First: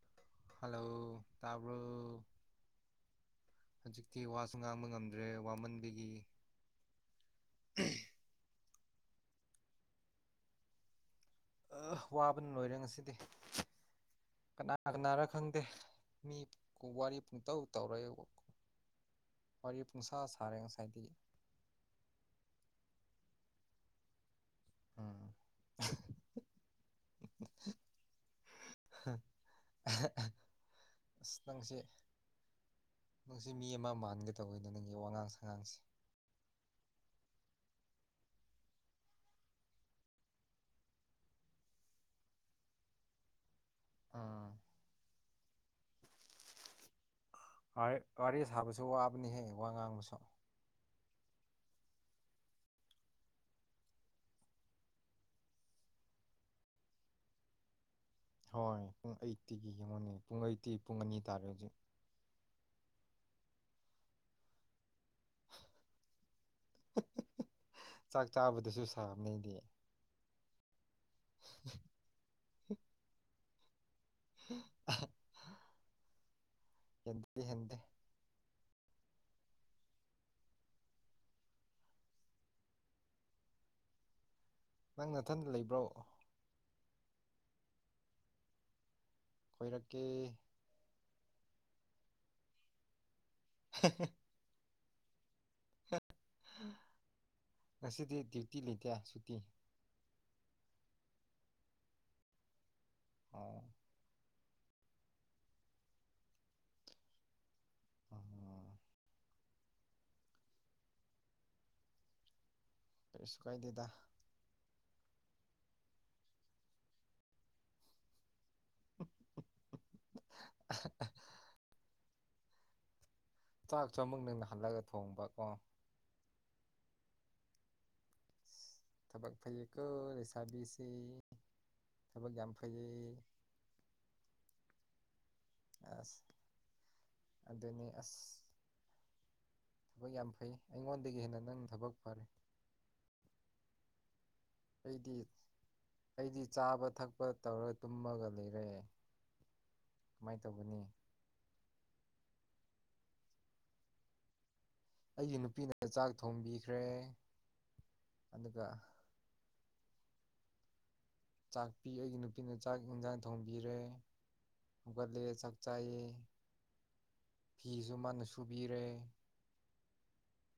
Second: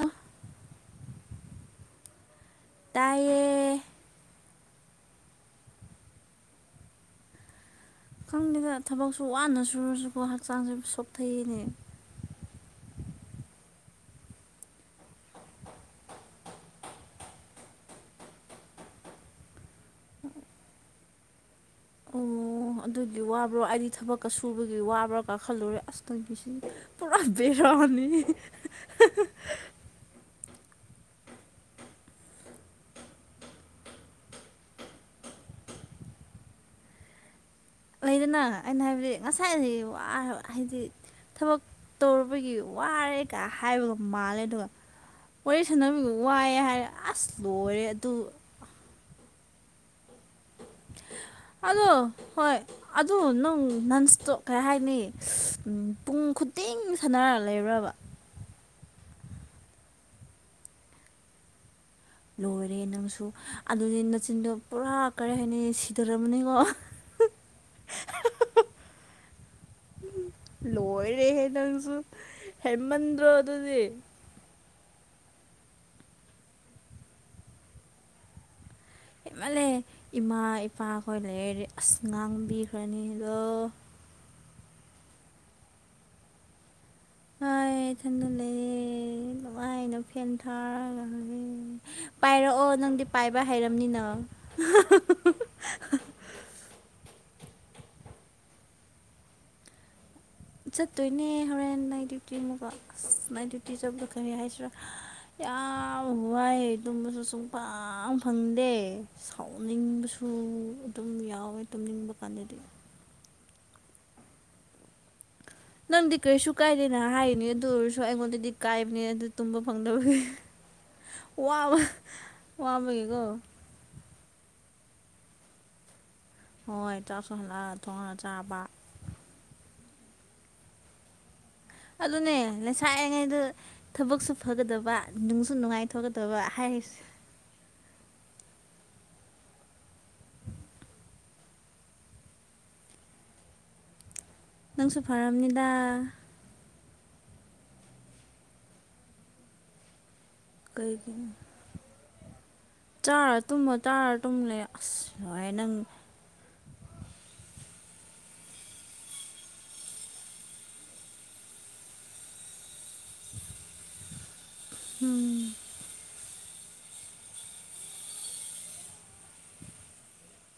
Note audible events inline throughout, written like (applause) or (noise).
ꯑ ꯍꯜꯂꯣ ꯇꯥꯕ꯭ꯔꯣ ꯇꯌꯦ ꯁꯨꯡ ꯉꯥꯡꯕ ꯉꯝꯗ꯭ꯔꯦ ꯋꯥꯃꯟꯕꯒꯤ ꯈꯪꯗꯦꯗ ꯊꯕꯛꯁꯨ ꯋꯥꯅ ꯁꯨꯔꯁꯨꯀꯣ ꯍꯛꯆꯥꯡꯁꯨ ꯁꯣꯛꯊꯩꯅꯦ ꯑ ꯋꯥꯕꯅ ꯂꯣꯏꯔꯦ ꯉꯁꯤꯗꯤ ꯀꯅꯥ ꯀꯅꯥꯅ ꯈꯪꯗꯦ ꯃꯤ ꯋꯥꯔꯤ ꯄꯨꯡꯇꯧ ꯇꯧꯔꯑꯕ ꯋꯥꯔꯤ ꯄꯨꯡꯁꯥ ꯁꯥꯔꯦ ꯉꯁꯥꯏꯗꯒꯤ ꯑꯗꯨꯗꯤ ꯋꯥꯕ꯭ꯔꯣ ꯑꯩꯗꯤ ꯊꯕꯛ ꯀ ꯁꯁꯨꯕꯒꯤ ꯎꯝ ꯋꯥꯕ꯭ꯔꯥ ꯀꯥꯈꯜꯂꯨꯔꯦ ꯑꯁꯇꯪꯒꯤꯁꯤ ꯄꯨꯔꯥ ꯕꯦꯔꯛꯑꯅꯤ (unintelligible) ꯑ ꯑꯁꯇꯪꯁꯤ ꯅꯪꯁꯤ ꯃꯤ ꯑꯃ ꯃꯥꯟꯒ ꯇꯧꯕꯅꯦ ꯅꯪꯒꯤ ꯋꯥꯉꯥꯡ ꯁꯉꯥꯡꯁꯦ ꯑꯣꯏꯗꯅ ꯑꯩꯅ ꯍꯥꯏꯕꯗꯤ ꯉꯁꯥꯏ ꯋꯥ ꯍꯥꯏꯗꯤ ꯊꯕꯛ ꯇꯧꯔꯨꯕꯒꯤ ꯋꯥꯔꯦꯒ ꯍꯥꯏꯕꯒ ꯃꯥꯜꯂꯦ ꯎꯝ ꯑꯗꯨꯒ ꯋꯥꯔꯤꯦ ꯁꯥꯟꯕꯤꯒ ꯋꯥꯏꯑꯦ ꯍꯥꯏꯔꯦ ꯑꯁ ꯂꯣꯏꯔꯦ ꯑꯗꯨ ꯋꯥꯔꯤ ꯁꯥꯕꯁꯨ ꯋꯥꯕꯅꯤꯍꯦ ꯋꯥ ꯉꯥꯡꯕꯁꯨ ꯎ ꯑꯗꯣ ꯍꯣꯏ ꯑꯗꯨ ꯅꯪ ꯅꯟꯁꯇꯣꯛ ꯀꯩ ꯍꯥꯏꯅꯤ ꯄꯨꯡ ꯈꯨ ꯃꯇꯦꯡ ꯁꯥꯟꯅꯔꯛ ꯂꯩꯕ꯭ꯔꯕ ꯍꯣꯏ ꯄꯨꯡ ꯑꯩꯠꯇꯤꯒꯤ ꯌꯦꯡꯉꯣꯅꯦ ꯄꯨꯡ ꯑꯩꯠꯇꯤ ꯄꯨꯡ ꯑꯅꯤ ꯇꯥꯔꯦ ꯍꯧꯖꯤꯛ ꯂꯣꯏꯔꯦ ꯅꯪꯁꯨ ꯑꯗꯨꯗꯤ ꯃꯆꯤꯟꯗꯣ ꯄꯨꯔꯥ ꯀꯔꯤ ꯍꯥꯏꯅꯤ ꯁꯤꯊꯔꯝꯝꯕꯅꯤꯀꯣ ꯃꯗꯤ ꯂꯣꯏꯔꯦꯍꯦ ꯅꯪꯁꯨ ꯍꯦꯃꯟꯗ꯭ꯔꯣ ꯑꯗꯨꯗꯤ (unintelligible) ꯍꯗꯤ ꯍꯦꯟꯗꯤ ꯏꯃꯜꯂꯦ ꯏꯃꯥ ꯏꯄꯥꯈꯣꯏ ꯂꯩꯔꯦ ꯑꯁ ꯉꯥꯡꯕꯤꯈ꯭ꯔꯅꯤ ꯑꯗꯣ ꯅꯪ ꯅꯊꯟ ꯂꯩꯕ꯭ꯔꯣ ꯑ ꯏꯊꯟꯗ ꯂꯩꯌꯦ ꯅꯨꯡꯉꯥꯏꯅ ꯐꯦꯟ ꯀꯣꯏꯔꯛꯀꯦ ꯊꯥꯔꯒ ꯎꯝ ꯄꯥꯏꯔꯛꯑꯣ ꯅꯪꯗꯤ ꯄꯥꯏꯕ ꯍꯥꯏꯔꯝꯅꯤꯅ ꯉꯁꯤꯗꯤ ꯗ꯭ꯌꯨꯇꯤ ꯂꯩꯇꯦ ꯁꯨꯇꯤ ꯆꯠꯇꯣꯏꯅꯦ ꯍꯣꯔꯦꯟ ꯅꯥꯏ ꯗ꯭ꯌꯨꯇꯤ ꯑꯃꯨꯛꯀ ꯑꯁ ꯅꯥꯏꯠ ꯑꯣ ꯗ꯭ꯌꯨꯇꯤ ꯆꯠꯄꯗꯣ ꯀꯔꯤ ꯍꯥꯏꯁꯤꯔꯥ ꯌꯥꯝ ꯋꯥꯏ ꯇꯨꯝꯕꯁꯨ ꯁꯨꯡꯄꯪ ꯎꯝ ꯐꯪꯗꯦ ꯁꯥꯎꯅꯤꯡꯕꯁꯨ ꯎꯝ ꯑꯗꯨꯝ ꯌꯥꯎꯋꯦ ꯇꯨꯝꯅꯤꯡꯕ ꯀꯥꯟꯗꯗꯤ ꯀꯔꯤꯁꯨ ꯀꯥꯏꯗꯦꯗ ꯅꯪꯗꯤ ꯀꯔꯤꯁꯨꯨ ꯀꯥꯏꯗꯦꯅ ꯍꯥꯏꯒꯅꯤ ꯑꯗꯨ ꯑꯣꯏꯔꯁꯨ ꯑꯩꯉꯣꯟꯗꯤ ꯀꯥꯏꯕꯅꯦ ꯑꯗꯨ ꯇꯨꯝꯕ ꯐꯪꯗꯕꯒꯤ ꯋꯥꯕ ꯋꯥꯕꯒꯤ ꯀꯣ ꯆꯥꯛꯁꯨ ꯑꯃꯨꯛ ꯅꯪꯅ ꯍꯜꯂꯒ ꯊꯣꯡꯕ ꯀꯣ ꯍꯣꯏ ꯆꯥꯛꯁꯨ ꯍꯜꯂꯛꯑꯒ ꯊꯣꯡꯉꯒ ꯆꯥꯕ ꯊꯕꯛ ꯐꯩꯌꯦꯀꯣ ꯂꯩꯩꯁꯥꯕꯤꯁꯤ ꯑꯗꯨꯅꯦ ꯂꯩꯁꯥꯏꯔꯤꯉꯩꯗ ꯊꯕꯛꯁꯨ ꯐꯒꯗꯕ ꯅꯨꯡꯁꯨ ꯑꯁ ꯅꯨꯡꯉꯥꯏꯊꯣꯛꯀꯗꯕ ꯍꯥꯏꯔꯤꯁꯦ ꯑꯗꯨꯅꯤ ꯑꯁ ꯊꯕꯛ ꯌꯥꯝ ꯐꯩ ꯑꯩꯉꯣꯟꯗꯒꯤ ꯍꯦꯟꯅ ꯅꯪ ꯊꯕꯛ ꯐꯔꯦ ꯅꯪꯁꯨ ꯑꯩꯗꯤ ꯐꯔꯝꯅꯤꯗ ꯑꯩꯗꯤ ꯆꯥꯕ ꯊꯛꯄ ꯇꯧꯔꯒ ꯇꯨꯝꯃꯒ ꯂꯩꯔꯦ ꯀꯃꯥꯏꯅ ꯇꯧꯒꯅꯤ ꯀꯩꯒꯤ ꯆꯥꯔ ꯇꯨꯝꯃ ꯆꯥꯔꯥ ꯇꯨꯝꯃ ꯂꯩꯌꯣ ꯑꯩꯒꯤ ꯅꯨꯄꯤꯅ ꯆꯥꯛ ꯊꯣꯡꯕꯤꯈ꯭ꯔꯦ ꯑꯗꯨꯒ ꯆꯥꯛꯄꯤ ꯑꯩꯒꯤ ꯅꯨꯄꯤꯅ ꯆꯥꯛ ꯏꯟꯖꯥꯡ ꯊꯣꯡꯕꯤꯔꯦ ꯒꯠꯂꯦ ꯎꯝ ꯆꯛ ꯆꯥꯏꯌꯦ ꯐꯤꯁꯨ ꯃꯥꯅ ꯁꯨꯕꯤꯔꯦ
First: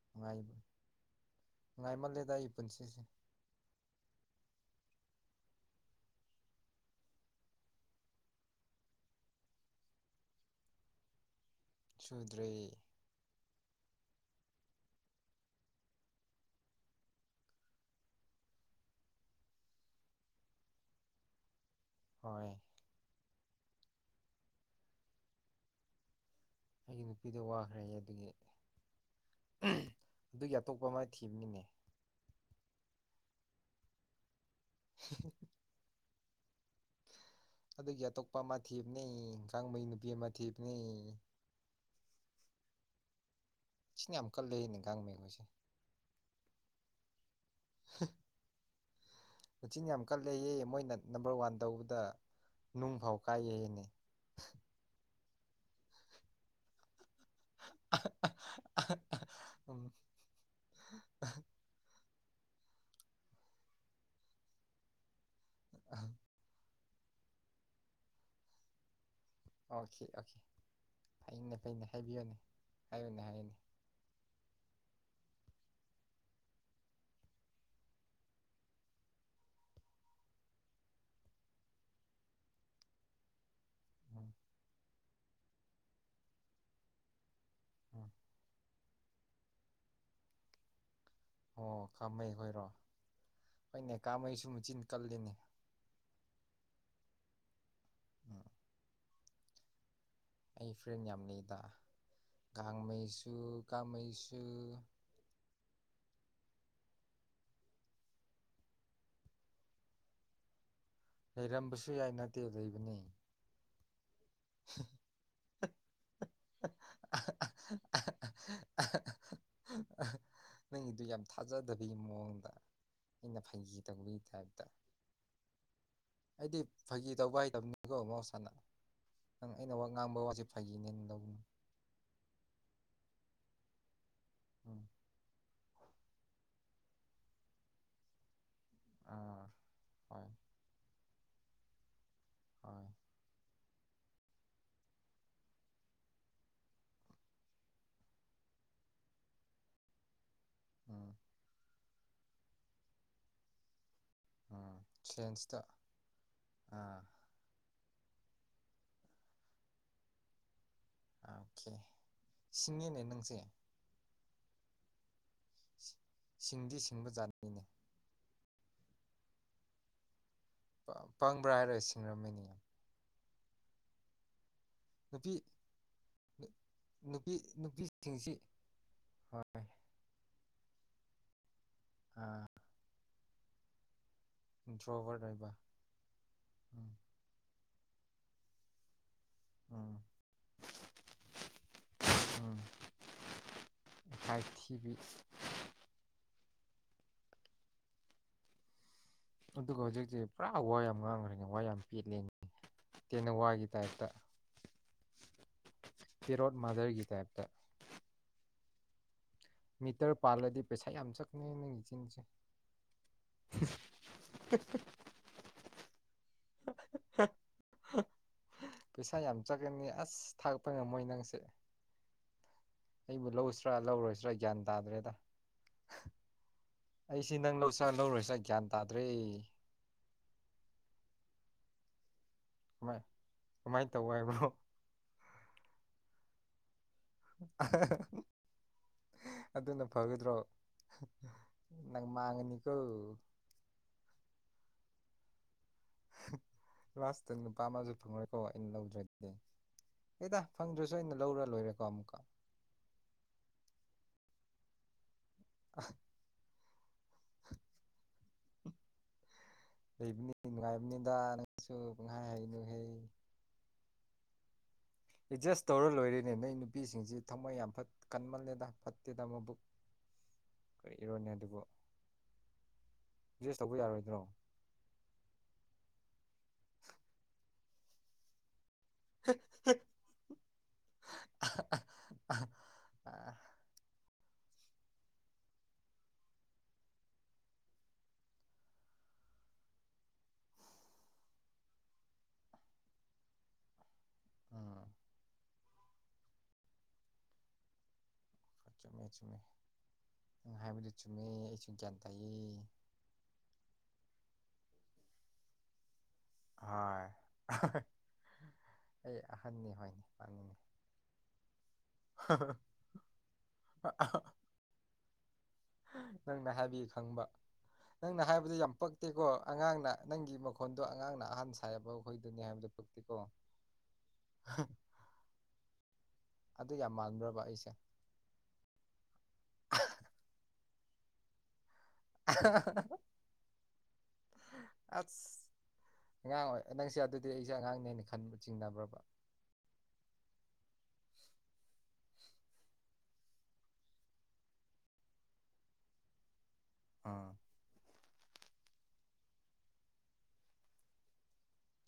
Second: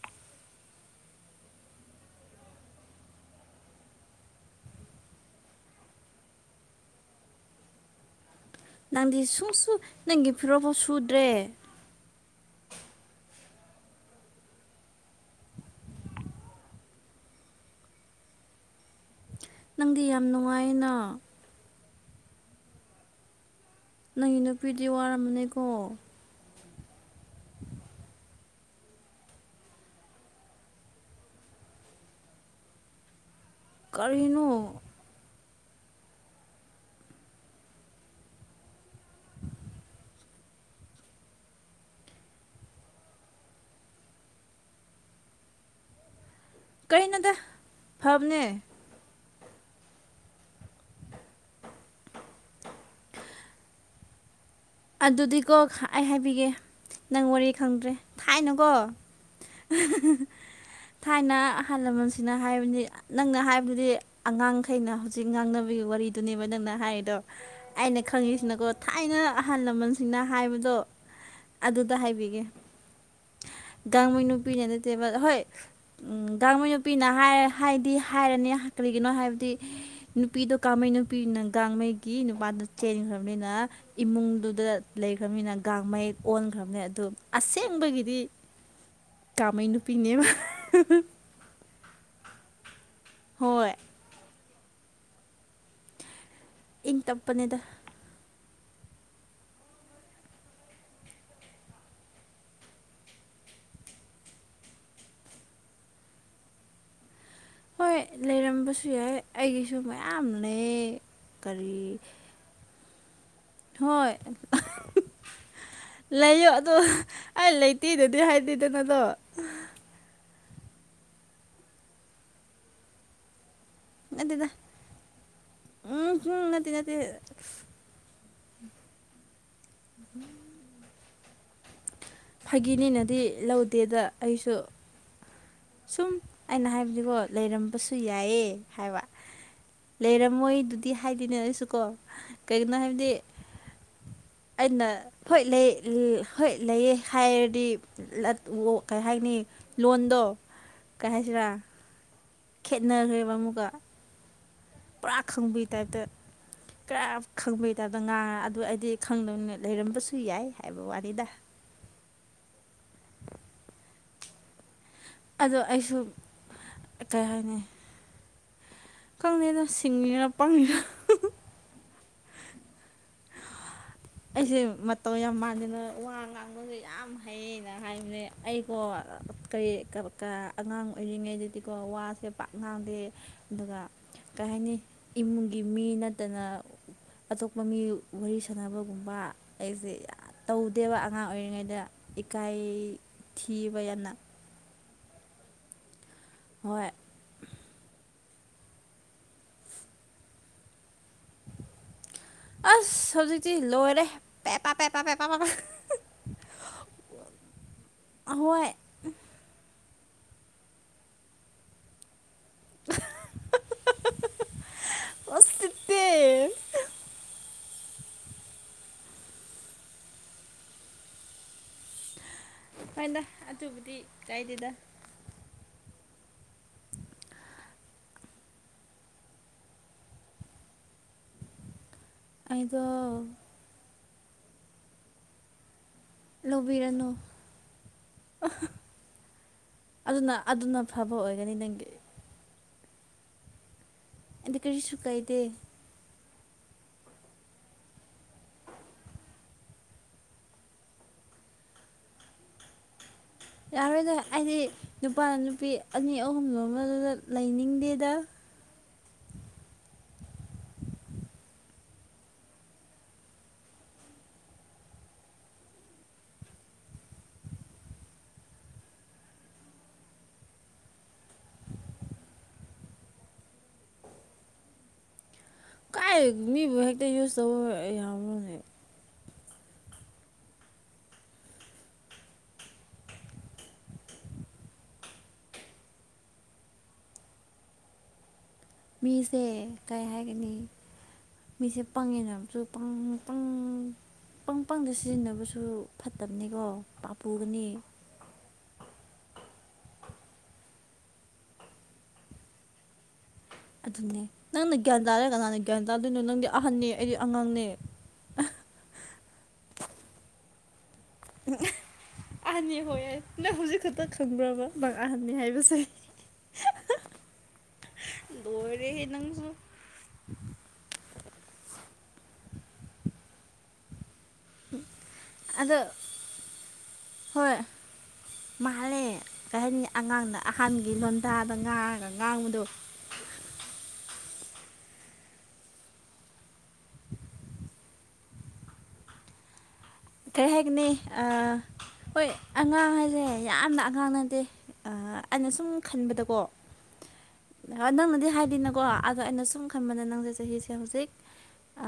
ꯅꯨꯡꯉꯥꯏ ꯅꯨꯡꯉꯥꯏꯃꯜꯂꯦꯗ ꯑꯩ ꯄꯨꯟꯁꯤꯁꯦ ꯅꯪꯗꯤ ꯁꯨꯡ ꯁꯨ ꯅꯪꯒꯤ ꯐꯤꯔꯣꯟꯐꯥꯎ ꯁꯨꯗ꯭ꯔꯦ ꯁꯨꯗ꯭ꯔꯦ ꯅꯪꯗꯤ ꯌꯥꯝ ꯅꯨꯡꯉꯥꯏꯌꯦꯅ ꯍꯣꯏ ꯅꯪꯒꯤ ꯅꯨꯄꯤꯗꯤ ꯋꯥꯔꯝꯃꯅꯤꯀꯣ ꯑꯩꯒꯤ ꯅꯨꯄꯤꯗ ꯋꯥꯈ꯭ꯔꯦ ꯑꯗꯨꯒꯤ ꯑꯗꯨꯒꯤ ꯑꯇꯣꯞꯄ ꯑꯃ ꯊꯤꯕꯅꯤꯅꯦ ꯀꯔꯤꯅꯣ ꯑꯗꯨꯒꯤ ꯑꯇꯣꯞꯄ ꯑꯃ ꯊꯤꯕꯅꯤ ꯀꯥꯡꯕꯩ ꯅꯨꯄꯤ ꯑꯃ ꯊꯤꯕꯅꯤ ꯁꯤꯟ ꯌꯥꯝ ꯀꯜꯂꯦꯌꯦ ꯅꯤꯡꯀꯥꯡꯃꯣꯏꯁꯦ ꯀꯩꯅꯣꯗ ꯐꯕꯅꯦ ꯃꯆꯤꯟ ꯌꯥꯝ ꯀꯜꯂꯦꯌꯦ ꯃꯣꯏ ꯅꯝꯕꯔ ꯋꯥꯟ ꯇꯧꯕꯗ ꯅꯨꯡ ꯐꯥꯎ ꯀꯥꯏꯌꯦ ꯍꯥꯏꯌꯦꯅꯦ ꯑꯗꯨꯗꯤꯀꯣ ꯑꯩ ꯍꯥꯏꯕꯤꯒꯦ ꯅꯪ ꯋꯥꯔꯤ ꯈꯪꯗ꯭ꯔꯦ ꯊꯥꯏꯅꯀꯣ ꯎꯝ ꯊꯥꯏꯅ ꯑꯍꯜ ꯂꯃꯟ ꯍꯥꯏꯕꯅꯤ ꯅꯪꯅ ꯍꯥꯏꯕꯗꯨꯗꯤ ꯑꯉꯥꯡꯈꯩꯅ ꯍꯧꯖꯤꯛ ꯉꯥꯡꯅꯕꯒꯤ ꯋꯥꯔꯤꯗꯨꯅꯦꯕ ꯅꯪꯅ ꯍꯥꯏꯔꯤꯗꯣ ꯑꯩꯅ ꯈꯪꯉꯤꯁꯤꯅꯀꯣ ꯊꯥꯏꯅ ꯑꯍꯜ ꯑꯣꯀꯦ ꯂꯃꯟꯁꯤꯡꯅ ꯑꯣꯀꯦ ꯍꯥꯏꯕꯗꯣ ꯐꯩꯅꯦ ꯐꯩꯅꯦ ꯑꯗꯨꯗ ꯍꯥꯏꯕꯤꯌꯨꯅꯦ ꯍꯥꯏꯕꯤꯒꯦ ꯍꯥꯏꯌꯨꯅꯦ ꯍꯥꯏꯌꯨꯅꯦ ꯒꯥꯡꯃꯩ ꯅꯨꯄꯤꯅ ꯅꯠꯇꯦꯕ ꯍꯣꯏ ꯒꯥꯡꯃꯩ ꯅꯨꯄꯤꯅ ꯍꯥꯏꯔ ꯍꯥꯏꯗꯤ ꯍꯥꯏꯔꯅꯤ ꯀꯔꯤꯒꯤꯅꯣ ꯍꯥꯏꯕꯗꯤ ꯅꯨꯄꯤꯗꯣ ꯀꯥꯡꯃꯩ ꯅꯨꯄꯤꯅ ꯒꯥꯡꯉꯩꯒꯤ ꯅꯨꯄꯥꯗꯨ ꯆꯦꯟꯈ꯭ꯔꯕꯅꯤꯅ ꯎꯝ ꯏꯃꯨꯡ ꯑꯗꯨꯗ ꯂꯩꯈ꯭ꯔꯅꯤꯅ ꯒꯥꯡꯃꯩ ꯑꯣꯟꯈ꯭ꯔꯕꯅꯤ ꯑꯗꯨ ꯎꯝ ꯑꯁꯦꯡꯕꯒꯤꯗꯤ ꯀꯥꯃꯩ ꯅꯨꯄꯤꯅꯦꯕ ꯑꯣ ꯈꯥꯃꯩ ꯍꯣꯏꯔꯣ ꯍꯣꯏ ꯍꯣꯏꯅꯦ ꯀꯥꯃꯩ ꯁꯨ ꯆꯤꯟ ꯀꯜꯂꯤꯅꯤ ꯏꯪ ꯇꯥꯞꯄꯅꯤꯗ ꯑꯩ ꯐ꯭ꯔꯦꯟ ꯌꯥꯝ ꯂꯩꯗ ꯒꯥꯡꯃꯩꯁꯨ ꯀꯃꯩꯁꯨ (unintelligible) ꯍꯣꯏ ꯂꯩꯔꯝꯕꯁꯨ ꯌꯥꯏ ꯑꯩꯒꯤꯁꯨ ꯃꯌꯥꯝ ꯂꯩ ꯍꯩꯔꯝꯕꯁꯨ ꯀꯔꯤ ꯌꯥꯏ ꯅꯠꯇꯦ ꯂꯩꯕꯅꯤ ꯍꯣꯏ (unintelligible) ꯂꯩꯌꯣ ꯑꯗꯣ ꯑꯩ ꯂꯩꯇꯦꯗꯨꯗꯤ ꯍꯥꯏꯗꯦꯗꯅꯗꯣ ꯅꯪꯒꯤꯗꯨ ꯌꯥꯝ ꯊꯥꯖꯗꯕꯒꯤ ꯃꯑꯣꯡꯗ ꯑꯩꯅ ꯐꯥꯒꯤ ꯇꯧꯕ ꯅꯠꯇꯦꯗ ꯇꯥꯏꯕꯇ ꯎꯝ ꯎꯝ ꯑꯩꯗꯤ ꯅꯠꯇꯦ ꯅꯠꯇꯦ ꯐꯥꯒꯤ ꯇꯧꯕ ꯍꯥꯏꯇꯕꯅꯤꯀꯣ ꯑꯃ ꯅꯪ ꯑꯩꯅ ꯋꯥ ꯉꯥꯡꯕ ꯋꯥꯁꯦ ꯐꯩꯈꯤꯅꯦꯅ ꯂꯧꯧꯕꯅꯤꯅꯦ ꯐꯥꯒꯤꯅꯤꯅꯗꯤ ꯂꯧꯗꯦꯗ ꯑꯩꯁꯨ ꯎꯝ ꯁꯨꯝ ꯑꯩꯅ ꯍꯥꯏꯕꯗꯤꯀꯣ ꯂꯩꯔꯝꯕꯁꯨ ꯌꯥꯏꯑ ꯍꯥꯏꯕ ꯑꯥ ꯍꯣꯏ ꯂꯩꯔꯝꯃꯣꯏ ꯑꯗꯨꯗꯤ ꯍꯥꯏꯗꯤꯅꯦ ꯑꯗꯨꯁꯨ ꯀꯣ ꯀꯩꯒꯤꯅ ꯍꯣꯏ ꯍꯥꯏꯕꯗꯤ ꯑꯩꯅ ꯍꯣꯏ ꯂꯩ ꯍꯣꯏ ꯂꯩꯌꯦ ꯍꯥꯏꯔꯗꯤ ꯀꯩ ꯍꯥꯏꯅꯤ ꯂꯣꯟꯗꯣ ꯀꯩ ꯎꯝ ꯍꯥꯏꯁꯤꯔꯥ ꯈꯦꯠꯅꯈ꯭ꯔꯦꯕ ꯑꯃꯨꯛꯀ ꯎꯝ ꯄꯨꯔꯥ ꯁꯦꯟꯁꯇ ꯈꯪꯕꯒꯤ ꯇꯥꯏꯞꯇ ꯑꯥ ꯈꯔ ꯈꯪꯕꯩꯇꯕꯗ ꯉꯥꯡꯉ ꯑꯗꯨ ꯑꯩꯗꯤ ꯈꯗ ꯂꯩꯔꯝꯕꯁꯨ ꯌꯥꯏ ꯑꯦꯕ ꯋꯥꯔꯤꯅꯤꯗ ꯁꯤꯁꯤꯡꯅꯦꯅꯦ ꯅꯪꯁꯦ ꯑꯗꯣ ꯑꯩꯁꯨ ꯁꯤꯡꯗꯤ ꯁꯤꯡꯕ ꯀꯩ ꯍꯥꯏꯅꯤ ꯖꯥꯠꯅꯤꯅꯦ ꯈꯪꯗꯦꯗꯣ ꯁꯤꯡꯉꯅ ꯄꯪꯕ꯭ꯔꯥ ꯍꯥꯏꯔꯣꯏ ꯁꯤꯡꯔꯝꯃꯤꯅꯤ ꯑꯩꯁꯦ ꯃꯇꯧ ꯌꯥꯝ ꯅꯨꯄꯤ ꯃꯥꯟꯗꯅ ꯋꯥ ꯉꯥꯡꯕꯒ ꯌꯥꯝ ꯅꯨꯄꯤ ꯍꯩꯌꯦꯅ ꯍꯥꯏꯕꯅꯦ ꯅꯨꯄꯤꯁꯤꯡꯁꯤ ꯑꯩꯕꯣ ꯍꯣꯏ ꯀꯔꯤ ꯀ (unintelligible) ꯑꯉꯥꯡ ꯑꯣꯏꯔꯤꯉꯩꯗꯗꯤꯀꯣ ꯋꯥꯁꯦ ꯄꯥꯛ ꯉꯥꯡꯗꯦ ꯑꯗꯨꯒ ꯀꯩ ꯍꯥꯏꯅꯤ ꯏꯟꯇ꯭ꯔꯣꯕꯔꯠ ꯑꯣꯏꯕ ꯏꯃꯨꯡꯒꯤ ꯃꯤ ꯅꯠꯇꯅ ꯑꯇꯣꯞꯄ ꯃꯤ ꯋꯥꯔꯤ ꯁꯥꯟꯅꯕ ꯒꯨꯝꯕ ꯑꯩꯁꯦ ꯎꯝ ꯌꯥꯝ ꯇꯧꯗꯦꯕ ꯑꯉꯥꯡ ꯑꯣꯏꯔꯤꯉꯩꯗ ꯏꯀꯥꯏ ꯎꯝ ꯊꯤꯕ ꯌꯥꯝꯅ ꯍꯥꯏ ꯊꯤꯕꯤ ꯍꯣꯏ ꯑꯗꯨ ꯍꯧꯖꯤꯛꯇꯤ ꯄꯨꯔꯥ ꯋꯥ ꯌꯥꯝ ꯉꯥꯡꯈ꯭ꯔꯦꯅꯦ ꯋꯥ ꯌꯥꯝ ꯄꯦꯠꯂꯦ ꯑꯁ ꯇꯦꯅ ꯍꯧꯖꯤꯛꯇꯤ ꯋꯥꯒꯤ ꯂꯣꯏꯔꯦ ꯇꯥꯏꯞꯇ ꯄꯦꯄꯥ ꯄꯦꯄꯥ ꯄꯦꯄꯥ ꯄꯦꯄꯥ ꯄꯦꯔꯣꯠ ꯃꯥꯗꯔꯒꯤ ꯇꯥꯏꯞꯇ ꯑꯍꯣꯏ ꯃꯤꯇꯔ ꯄꯥꯜꯂꯗꯤ ꯄꯩꯁꯥ ꯌꯥꯝ ꯆꯠꯀꯅꯤ ꯅꯪꯒꯤ ꯆꯤꯟꯁꯦ ꯑꯁ ꯁꯤꯠꯇꯦ ꯄꯩꯁꯥ ꯌꯥꯝ ꯆꯥꯠꯀꯅꯤ ꯑꯁ ꯊꯥꯛꯄ ꯉꯝꯃꯣꯏ ꯅꯪꯁꯦ ꯍꯣꯏꯗ ꯑꯩꯕꯨ ꯂꯧꯁꯤꯔꯥ ꯑꯗꯨꯕꯨꯗꯤ ꯂꯧꯔꯣꯏꯁꯤꯔꯥ ꯒ꯭ꯌꯥꯟ ꯀꯥꯏꯗꯦꯗ ꯇꯥꯗ꯭ꯔꯦꯗ ꯑꯩꯁꯤ ꯅꯪ ꯂꯧꯁꯤꯔꯥ ꯂꯧꯔꯣꯏꯁꯤꯔꯥ ꯒ꯭ꯌꯥꯟ ꯇꯥꯗ꯭ꯔꯦ ꯑꯩꯗꯣ ꯀꯃꯥꯏ ꯀꯃꯥꯏꯅ ꯇꯧ ꯍꯥꯏꯕ꯭ꯔꯣ ꯂꯧꯕꯤꯔꯅꯨ ꯑꯗꯨꯅ ꯐꯒꯗ꯭ꯔꯣ ꯑꯗꯨꯅ ꯑꯗꯨꯅ ꯐꯕ ꯑꯣꯏꯒꯅꯤ ꯅꯪꯒꯤ ꯅꯪ ꯃꯥꯡꯉꯅꯤꯀꯣ ꯑꯩꯗꯤ ꯀꯔꯤꯁꯨ ꯀꯥꯏꯗꯦ ꯂꯥꯁꯇ ꯅꯨꯄꯥ ꯑꯃꯁꯨ ꯐꯪꯉꯣꯏꯀꯣ ꯑꯩꯅ ꯂꯧꯗ꯭ꯔꯒꯗꯤ ꯍꯣꯏꯗ ꯐꯪꯗ꯭ꯔꯁꯨ ꯑꯩꯅ ꯂꯧꯔ ꯂꯣꯏꯔꯦꯀꯣ ꯑꯃꯨꯛꯀ ꯌꯥꯔꯣꯏꯗ ꯑꯩꯗꯤ ꯅꯨꯄꯥꯅ ꯅꯨꯄꯤ ꯑꯅꯤ ꯑꯍꯨꯝ ꯂꯣꯟꯕꯗꯨꯗ ꯂꯩꯅꯤꯡꯗꯦꯗ ꯂꯩꯕꯅꯤ ꯅꯨꯡꯉꯥꯏꯕꯅꯤꯗ ꯅꯪꯁꯨ ꯄꯨꯡꯍꯥꯏ ꯍꯥꯏꯅꯨ ꯍꯩ ꯑꯦꯗꯖꯁ ꯇꯧꯔ ꯂꯣꯏꯔꯦꯅꯦ ꯅꯣꯏ ꯅꯨꯄꯤꯁꯤꯡꯁꯤ ꯊꯃꯣꯏ ꯌꯥꯝ ꯐꯠ ꯀꯟꯃꯜꯂꯦꯗ ꯐꯠꯇꯦꯗ ꯃꯕꯨꯛ (inaudible) ꯀꯩ ꯏꯔꯣꯅꯦ ꯑꯗꯨꯕꯣ ꯖꯁ ꯇꯧꯕ ꯌꯥꯔꯣꯏꯗ꯭ꯔꯣ ꯀꯥꯏ ꯃꯤꯕꯨ ꯍꯦꯛꯇ ꯌꯨꯁ ꯇꯧꯕ ꯌꯥꯕ꯭ꯔꯣꯅꯦ (unintelligible) ꯃꯤꯁꯦ ꯀꯩ ꯍꯥꯏꯒꯅꯤ ꯃꯤꯁꯦ ꯄꯪꯉꯦꯅ ꯑꯃꯁꯨ ꯄꯪ ꯄꯪ ꯄꯪ ꯎꯝ ꯄꯪꯗ ꯁꯤꯖꯤꯟꯅꯕꯁꯨ ꯐꯠꯇꯕꯅꯤꯀꯣ ꯄꯥꯞ ꯄꯨꯨꯒꯅꯤ ꯆꯨꯝꯃꯦ ꯆꯨꯝꯃꯦ ꯅꯪ ꯍꯥꯏꯕꯗꯨ ꯆꯨꯝꯃꯦ ꯑꯩꯁꯨ ꯒ꯭ꯌꯥꯟ ꯇꯥꯥꯏꯌꯦ ꯑꯗꯨ ꯅꯦ ꯅꯪꯅ ꯒ꯭ꯌꯥꯟ ꯇꯔ ꯀꯅꯥ ꯒ꯭ꯌꯥꯟ (unintelligible) ꯅꯪꯗꯤ ꯑꯍꯟꯅꯤ ꯍꯣꯏ ꯑꯩꯗꯤ ꯑꯉꯥꯡꯅꯦ ꯑꯩ ꯑꯍꯟꯅꯤ ꯍꯣꯏꯅꯦ ꯃꯥꯅꯤꯅꯦ ꯑꯍꯟꯅꯤ ꯍꯣꯏ ꯌꯦ ꯅꯪ ꯍꯧꯖꯤꯛ ꯈꯛꯇ ꯈꯪꯕ꯭ꯔꯕ ꯅꯪ ꯑꯍꯟꯅꯤ ꯍꯥꯏꯕ ꯅꯪꯅ ꯍꯥꯏꯕꯤꯌ ꯈꯪꯕ ꯅꯪꯅ ꯍꯥꯏꯕꯗꯣ ꯌꯥꯝ ꯂꯣꯏꯔꯦꯍꯦ ꯄꯛꯇꯦꯀꯣ ꯅꯪꯁꯨ ꯑꯉꯥꯡꯅ ꯅꯪꯒꯤ ꯃꯈꯣꯟꯗꯣ ꯑꯉꯥꯡꯅ ꯑꯍꯥꯟ ꯁꯥꯏꯕ ꯑꯩꯈꯣꯏꯗꯨꯅꯤ ꯍꯥꯏꯕꯗꯨ ꯐꯛꯇꯦꯀꯣ ꯑꯗꯣ ꯑꯗꯨ ꯌꯥꯝ ꯃꯥꯟꯕ꯭ꯔꯕ ꯍꯣꯏ ꯑꯩꯁꯦ ꯃꯥꯂꯦ ꯀꯩ ꯍꯥꯏꯅꯤ ꯑꯉꯥꯡꯅ ꯑ ꯊꯥꯟꯒꯤ ꯂꯣꯟꯗꯥꯗ ꯉꯥꯡꯉꯒ ꯉꯥꯡꯕꯗꯣ ꯑꯁ ꯑꯉꯥꯡ ꯑꯣꯏ ꯅꯪꯁꯦ ꯑꯗꯨꯗꯤ ꯑꯩꯁꯦ ꯑꯉꯥꯡꯅꯦꯅ ꯈꯟꯕ ꯆꯤꯡꯅꯕ꯭ꯔꯕ ꯀꯩ ꯍꯥꯏꯒꯅꯤ ꯑ ꯍꯣꯏ ꯑꯉꯥꯡ ꯍꯥꯏꯁꯦ ꯌꯥꯝꯅ ꯑꯉꯥꯡ ꯅꯠꯇꯦ ꯑ ꯑꯩꯅ ꯁꯨꯝ ꯈꯟꯕꯗꯀꯣ ꯑꯥ ꯑ ꯅꯪꯅꯗꯤ ꯍꯥꯏꯗꯤꯅꯀꯣ ꯑꯗꯣ ꯑꯩꯅ ꯁꯨꯝ ꯈꯟꯕꯗ ꯅꯪꯁꯦ ꯆꯍꯤꯁꯦ ꯍꯧꯖꯤꯛ ꯑ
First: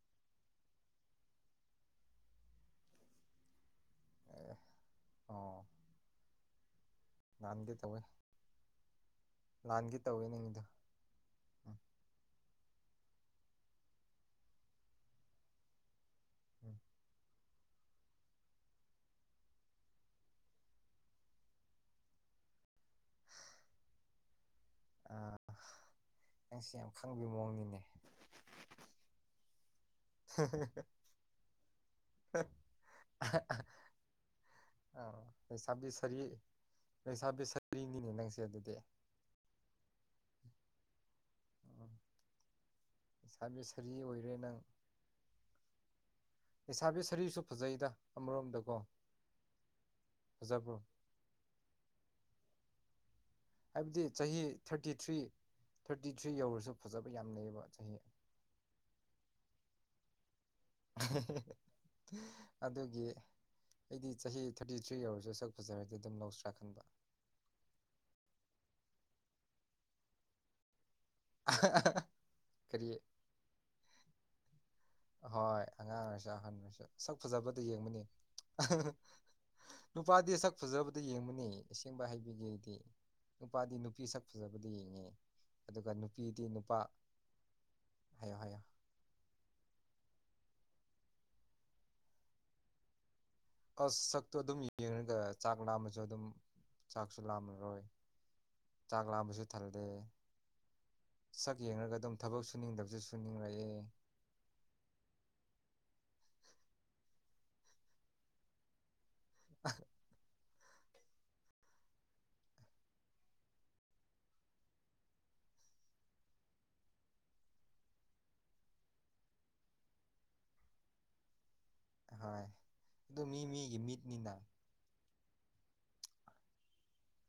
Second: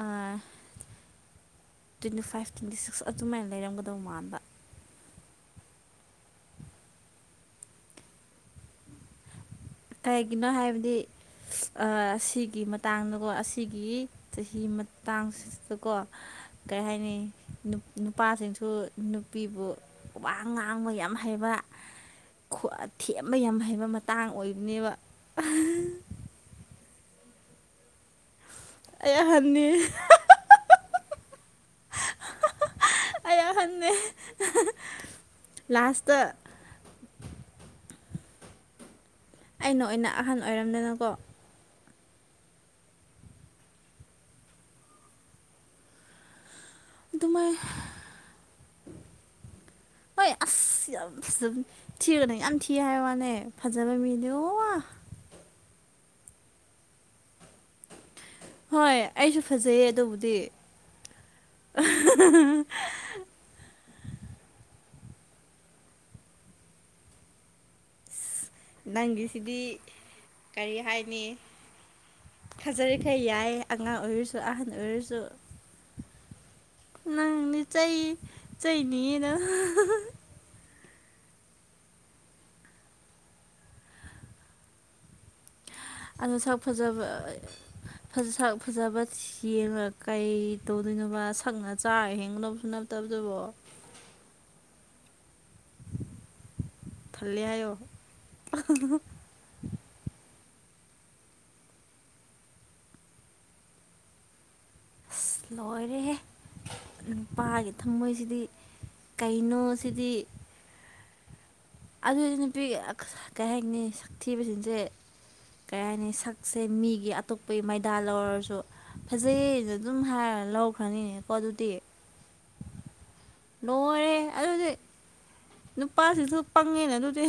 ꯇ꯭ꯋꯦꯟꯇꯤ ꯐꯥꯏꯚ ꯇ꯭ꯋꯦꯟꯇꯤ ꯁꯤꯛꯁ ꯑꯗꯨꯃꯥꯏꯅ ꯂꯩꯔꯝꯒꯗꯧ ꯃꯥꯟꯕ ꯑꯦ ꯅꯍꯥꯟꯒꯦ ꯇꯧꯋꯦ ꯂꯥꯟꯒꯦ ꯇꯧꯋꯦ ꯀꯩꯒꯤꯅꯣ ꯅꯪꯒꯤꯗꯣ ꯍꯥꯏꯕꯗꯤ ꯎꯝ ꯁꯤꯒꯤ ꯃꯇꯥꯡꯗꯀꯣ ꯑꯁꯤꯒꯤ ꯆꯍꯤ ꯃꯇꯥꯡꯁꯤꯗꯀꯣ ꯎꯝ ꯀꯔꯤ ꯍꯥꯏꯅꯤ ꯅꯨꯄꯥꯁꯤꯡꯁꯨ ꯅꯨꯄꯤꯕꯨ ꯋꯥ ꯉꯥꯡꯕ ꯌꯥꯝ ꯍꯩꯕ ꯊꯦꯝꯕ ꯌꯥꯝ ꯍꯩꯕ ꯃꯇꯥꯡ ꯑꯣꯏꯕꯅꯦꯕ ꯈꯪꯕꯒꯤ ꯃꯑꯣꯡꯅꯤꯅꯦ ꯑꯦ ꯍꯅꯤ (inaudible) ꯑꯩ ꯑꯍꯟꯅꯦ ꯑ ꯂꯩꯁꯥꯕꯤꯕꯤ ꯁꯔꯤ ꯂꯥꯁꯇ ꯂꯩꯁꯥꯕꯤ ꯁꯔꯤꯅꯤꯅꯦ ꯅꯪꯁꯦ ꯑꯗꯨꯗꯤ ꯑꯩꯅ ꯑꯣꯏꯅ ꯑꯍꯟ ꯑꯣꯏꯔꯝꯗꯅꯀꯣ ꯎ ꯏꯁꯥꯕꯤ ꯁꯔꯤ ꯑꯣꯏꯔꯦ ꯅꯪ ꯂꯩꯁꯥꯕꯤ ꯁꯔꯤꯁꯨ ꯑꯗꯨꯃꯥꯏ ꯐꯖꯩꯗ ꯑꯃꯔꯣꯝꯗꯀꯣ ꯍꯣꯏ ꯐꯖꯕ꯭ꯔꯣ ꯑꯁ ꯌꯥꯝ ꯊꯤꯒꯅꯦ ꯌꯥꯝ ꯊꯤ ꯍꯥꯏ ꯋꯥꯅꯦ ꯐꯖꯕ ꯍꯥꯏꯕꯗꯤ ꯃꯤꯗꯤ ꯆꯍꯤ ꯋꯥ ꯊꯥꯔꯇꯤ ꯊ꯭ꯔꯤ ꯊꯥꯔꯇꯤ ꯊ꯭ꯔꯤ ꯌꯧꯔꯁꯨ ꯐꯖꯕ ꯌꯥꯝ ꯂꯩꯑꯕ ꯆꯍꯤ ꯍꯣꯏ ꯑꯩꯁꯨ ꯐꯖꯩꯌꯦ ꯑꯗꯨꯕꯨꯗꯤ ꯑꯗꯨꯒꯤ ꯑꯩꯗꯤ ꯆꯍꯤ ꯊꯥꯔꯇꯤ ꯊ꯭ꯔꯤ ꯌꯔꯁꯨ ꯁꯛ ꯐꯖꯔꯗꯤ ꯑꯗꯨꯝ ꯂꯧꯁ꯭ꯔꯥ ꯈꯟꯕ ꯅꯪꯒꯤꯁꯤꯗꯤ ꯀꯔꯤ ꯍꯥꯏ ꯀꯔꯤ ꯈꯥꯖꯔꯤꯈ ꯌꯥꯏ ꯑꯉꯥꯡ ꯑꯣꯏꯔꯁꯨ ꯑꯍꯟ ꯑꯣꯏꯔꯁꯨ ꯍꯣꯏ ꯑꯉꯥꯡꯅꯁꯨ ꯑꯍꯟꯁꯤ ꯅꯪꯅꯤ ꯆꯩ ꯆꯩꯅꯤꯌꯦꯅ ꯅꯨꯄꯥꯗꯤ ꯁꯛ ꯐꯖꯕꯗ ꯌꯦꯡꯕꯅꯤ ꯑꯁꯦꯡꯕ ꯍꯩꯕꯤꯒꯤꯗꯤ ꯅꯨꯄꯥꯗꯤ ꯅꯨꯄꯤ ꯁꯛ ꯐꯖꯕꯗꯤ ꯌꯦꯡꯉꯦ ꯑꯗꯨꯒ ꯑꯗꯨꯗ ꯅꯨꯄꯤꯗꯤ ꯁꯛ ꯅꯨꯄꯥ ꯐꯖꯕ ꯍꯥꯏꯌꯣ ꯁꯛ ꯍꯥꯏꯌꯣ ꯐꯖꯕ ꯌꯦꯡꯉꯒ ꯀꯩ ꯇꯧꯗꯣꯏꯣ ꯁꯛꯅ ꯆꯥ ꯍꯦꯡꯅꯕꯁꯨ ꯅꯠꯇꯕ ꯑꯁ ꯁꯛꯇꯣ ꯑꯗꯨꯝ ꯌꯦꯡꯉꯒ ꯆꯥꯛ ꯂꯥꯝꯕꯁꯨ ꯑꯗꯨꯝ ꯆꯥꯛꯁꯨ ꯊꯜꯂꯦ ꯍꯥꯏꯌꯣ ꯂꯥꯝꯃꯔꯣꯏ ꯆꯥꯛ ꯂꯥꯝꯕꯁꯨ ꯊꯜꯂꯦ ꯁꯛ ꯌꯦꯡꯂꯡꯒ ꯑꯗꯨꯝ ꯊꯕꯛ ꯁꯨꯅꯤꯡꯗꯕꯁꯨ ꯁꯨꯅꯤꯡꯂꯛꯑꯦ ꯑꯁ ꯂꯣꯏꯔꯦꯍꯦ ꯅꯨꯨꯄꯥꯒꯤ ꯊꯝꯃꯣꯏꯁꯤꯗꯤ ꯀꯩꯅꯣ ꯁꯤꯗꯤ ꯑꯗꯨꯏꯗꯤ ꯅꯨꯄꯤ ꯀꯩ ꯍꯥꯏꯅꯤ ꯁꯥꯛꯊꯤꯕꯁꯤꯡꯁꯦ ꯀꯔꯤ ꯍꯥꯏꯅꯤ ꯁꯛꯁꯦ ꯃꯤꯒꯤ ꯑꯇꯣꯞꯄꯒꯤ ꯃꯩꯗꯥꯜ ꯂꯧꯔꯁꯨ ꯐꯖꯩ ꯑꯗꯨꯝ ꯍꯥꯏꯔ ꯂꯧꯈ꯭ꯔꯅꯤꯅꯦꯀꯣ ꯑꯗꯨꯗꯤ ꯍꯣꯏ ꯑꯗꯨ ꯃꯤ ꯃꯤꯒꯤ ꯅꯣꯣꯔꯦ ꯃꯤꯠꯅꯤꯅ ꯑꯗꯨꯗꯤ ꯅꯨꯄꯥꯁꯤꯁꯨ ꯄꯪꯉꯦꯅ ꯑꯗꯨꯗꯤ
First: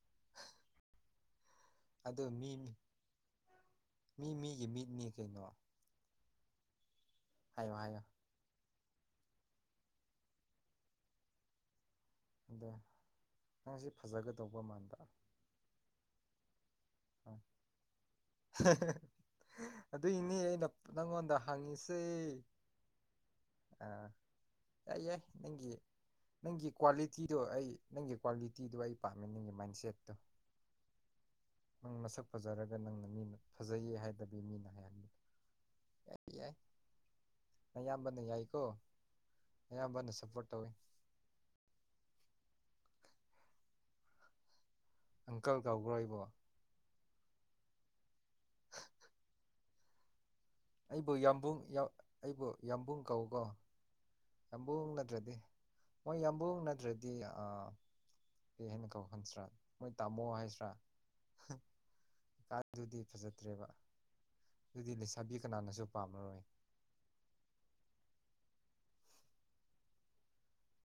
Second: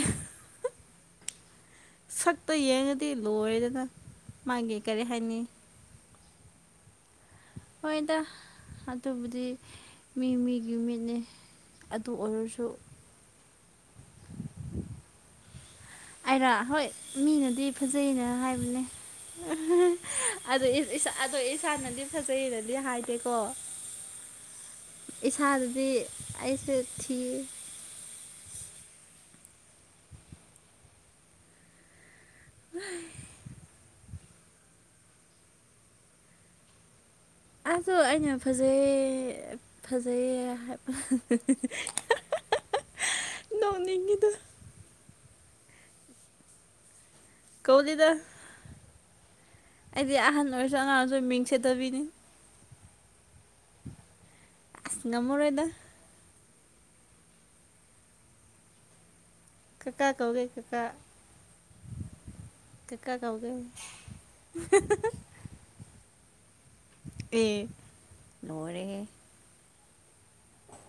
ꯑꯗꯨ ꯃꯤ ꯁꯛꯇ ꯌꯦꯡꯉꯗꯤ ꯂꯣꯏꯔꯗꯅ ꯃꯤ ꯃꯤꯒꯤ ꯃꯥꯒꯤ ꯀꯔꯤ ꯃꯤꯠꯅꯤ ꯍꯥꯏꯅꯤ ꯀꯩꯅꯣ ꯍꯥꯏꯌꯣ ꯍꯥꯏꯌꯣ ꯍꯣꯏꯗ ꯑꯗꯨꯕꯨꯗꯤ ꯃꯤ ꯃꯤꯒꯤ ꯃꯤꯠꯅꯤ ꯑꯗꯨ ꯑꯣꯏꯔꯁꯨ ꯑꯗꯣ ꯅꯪꯁꯤ ꯐꯖꯒꯗꯧꯕ ꯃꯥꯟꯥꯟꯕ ꯑꯔꯥ ꯍꯣꯏ ꯃꯤꯅꯗꯤ ꯐꯖꯅ ꯍꯥꯏꯕꯅꯦ ꯑꯗꯨꯏꯅꯤ ꯑꯗꯨ ꯑꯩꯅ ꯅꯪꯉꯣꯟꯗ ꯑꯗꯣ ꯍꯪꯉꯤꯁꯦ ꯏꯁꯥꯅꯗꯤ ꯐꯖꯩꯔꯗꯤ ꯍꯥꯏꯗꯦꯀꯣ (inaudible) ꯑꯥ ꯌꯥꯏ ꯌꯥꯏ ꯅꯪꯒꯤ ꯏꯁꯥꯗꯗꯤ ꯅꯪꯒꯤ ꯑꯩꯁꯦ ꯀ꯭ꯋꯥꯂꯤꯇꯤꯗꯣ ꯊꯤ ꯑꯩ ꯅꯪꯒꯤ ꯀ꯭ꯋꯥꯂꯤꯇꯤꯗꯣ ꯑꯩ ꯄꯥꯃꯤꯅꯤꯡꯒꯤ ꯃꯥꯏꯟꯁꯦꯠꯇꯣ ꯅꯪ ꯃꯁꯛ ꯐꯖꯔꯒ ꯅꯪꯅ ꯃꯤꯅ ꯐꯖꯩꯌꯦ ꯍꯥꯏꯗꯕꯤ ꯃꯤꯅ ꯍꯥꯏꯍꯟ ꯌꯥꯏ ꯑꯗꯣ ꯅꯌꯥꯝꯕꯅ ꯑꯩꯅ ꯌꯥꯏꯀꯣ ꯐꯖꯩ ꯑꯌꯥꯝꯕꯅ ꯐꯖꯩꯌꯦ ꯁꯞꯄꯣꯔꯠ ꯇꯧꯋꯤ ꯍꯥꯏꯕ ꯅꯣꯡꯅꯤꯡꯒꯤꯗ ꯑꯪꯀꯜ ꯀꯧꯈ꯭ꯔꯣ ꯏꯕꯣ ꯀꯧꯗꯤꯗ (inaudible) ꯑꯩꯗꯤ ꯑꯍꯟ ꯑꯣꯏꯔꯁꯨ ꯑꯉꯥꯡ ꯑꯩꯕꯨ ꯑꯣꯏꯔꯁꯨ ꯃꯤꯡ ꯌꯥꯝꯕꯨꯡ ꯌꯥꯝ ꯁꯦꯠꯇꯕꯤꯅꯤ ꯑꯩꯕꯨ ꯌꯥꯝꯕꯨꯡ ꯀꯧꯀꯣ ꯌꯥꯝꯕꯨꯡ ꯑꯁ ꯅꯠꯇ꯭ꯔꯗꯤ ꯉꯝꯃꯔꯣꯏꯗ ꯃꯣꯏ ꯌꯥꯝ ꯕ ꯅꯠꯇ꯭ꯔꯗꯤ ꯀꯦꯟꯅ ꯀꯧꯍꯟꯗ꯭ꯔꯥ ꯀꯀ ꯀꯧꯒꯦ ꯀꯀꯥ ꯀꯥꯟ ꯑꯗꯨꯗꯤ ꯀꯀꯥ ꯀꯧꯒꯦ ꯐꯖꯗ꯭ꯔꯦꯕ ꯑꯗꯨꯗꯤ ꯂꯩꯁꯥꯕꯤ ꯀꯅꯥꯅꯁꯨ ꯄꯥꯝꯃꯔꯣꯏ ꯑꯦ ꯅꯣꯏꯣꯔꯦ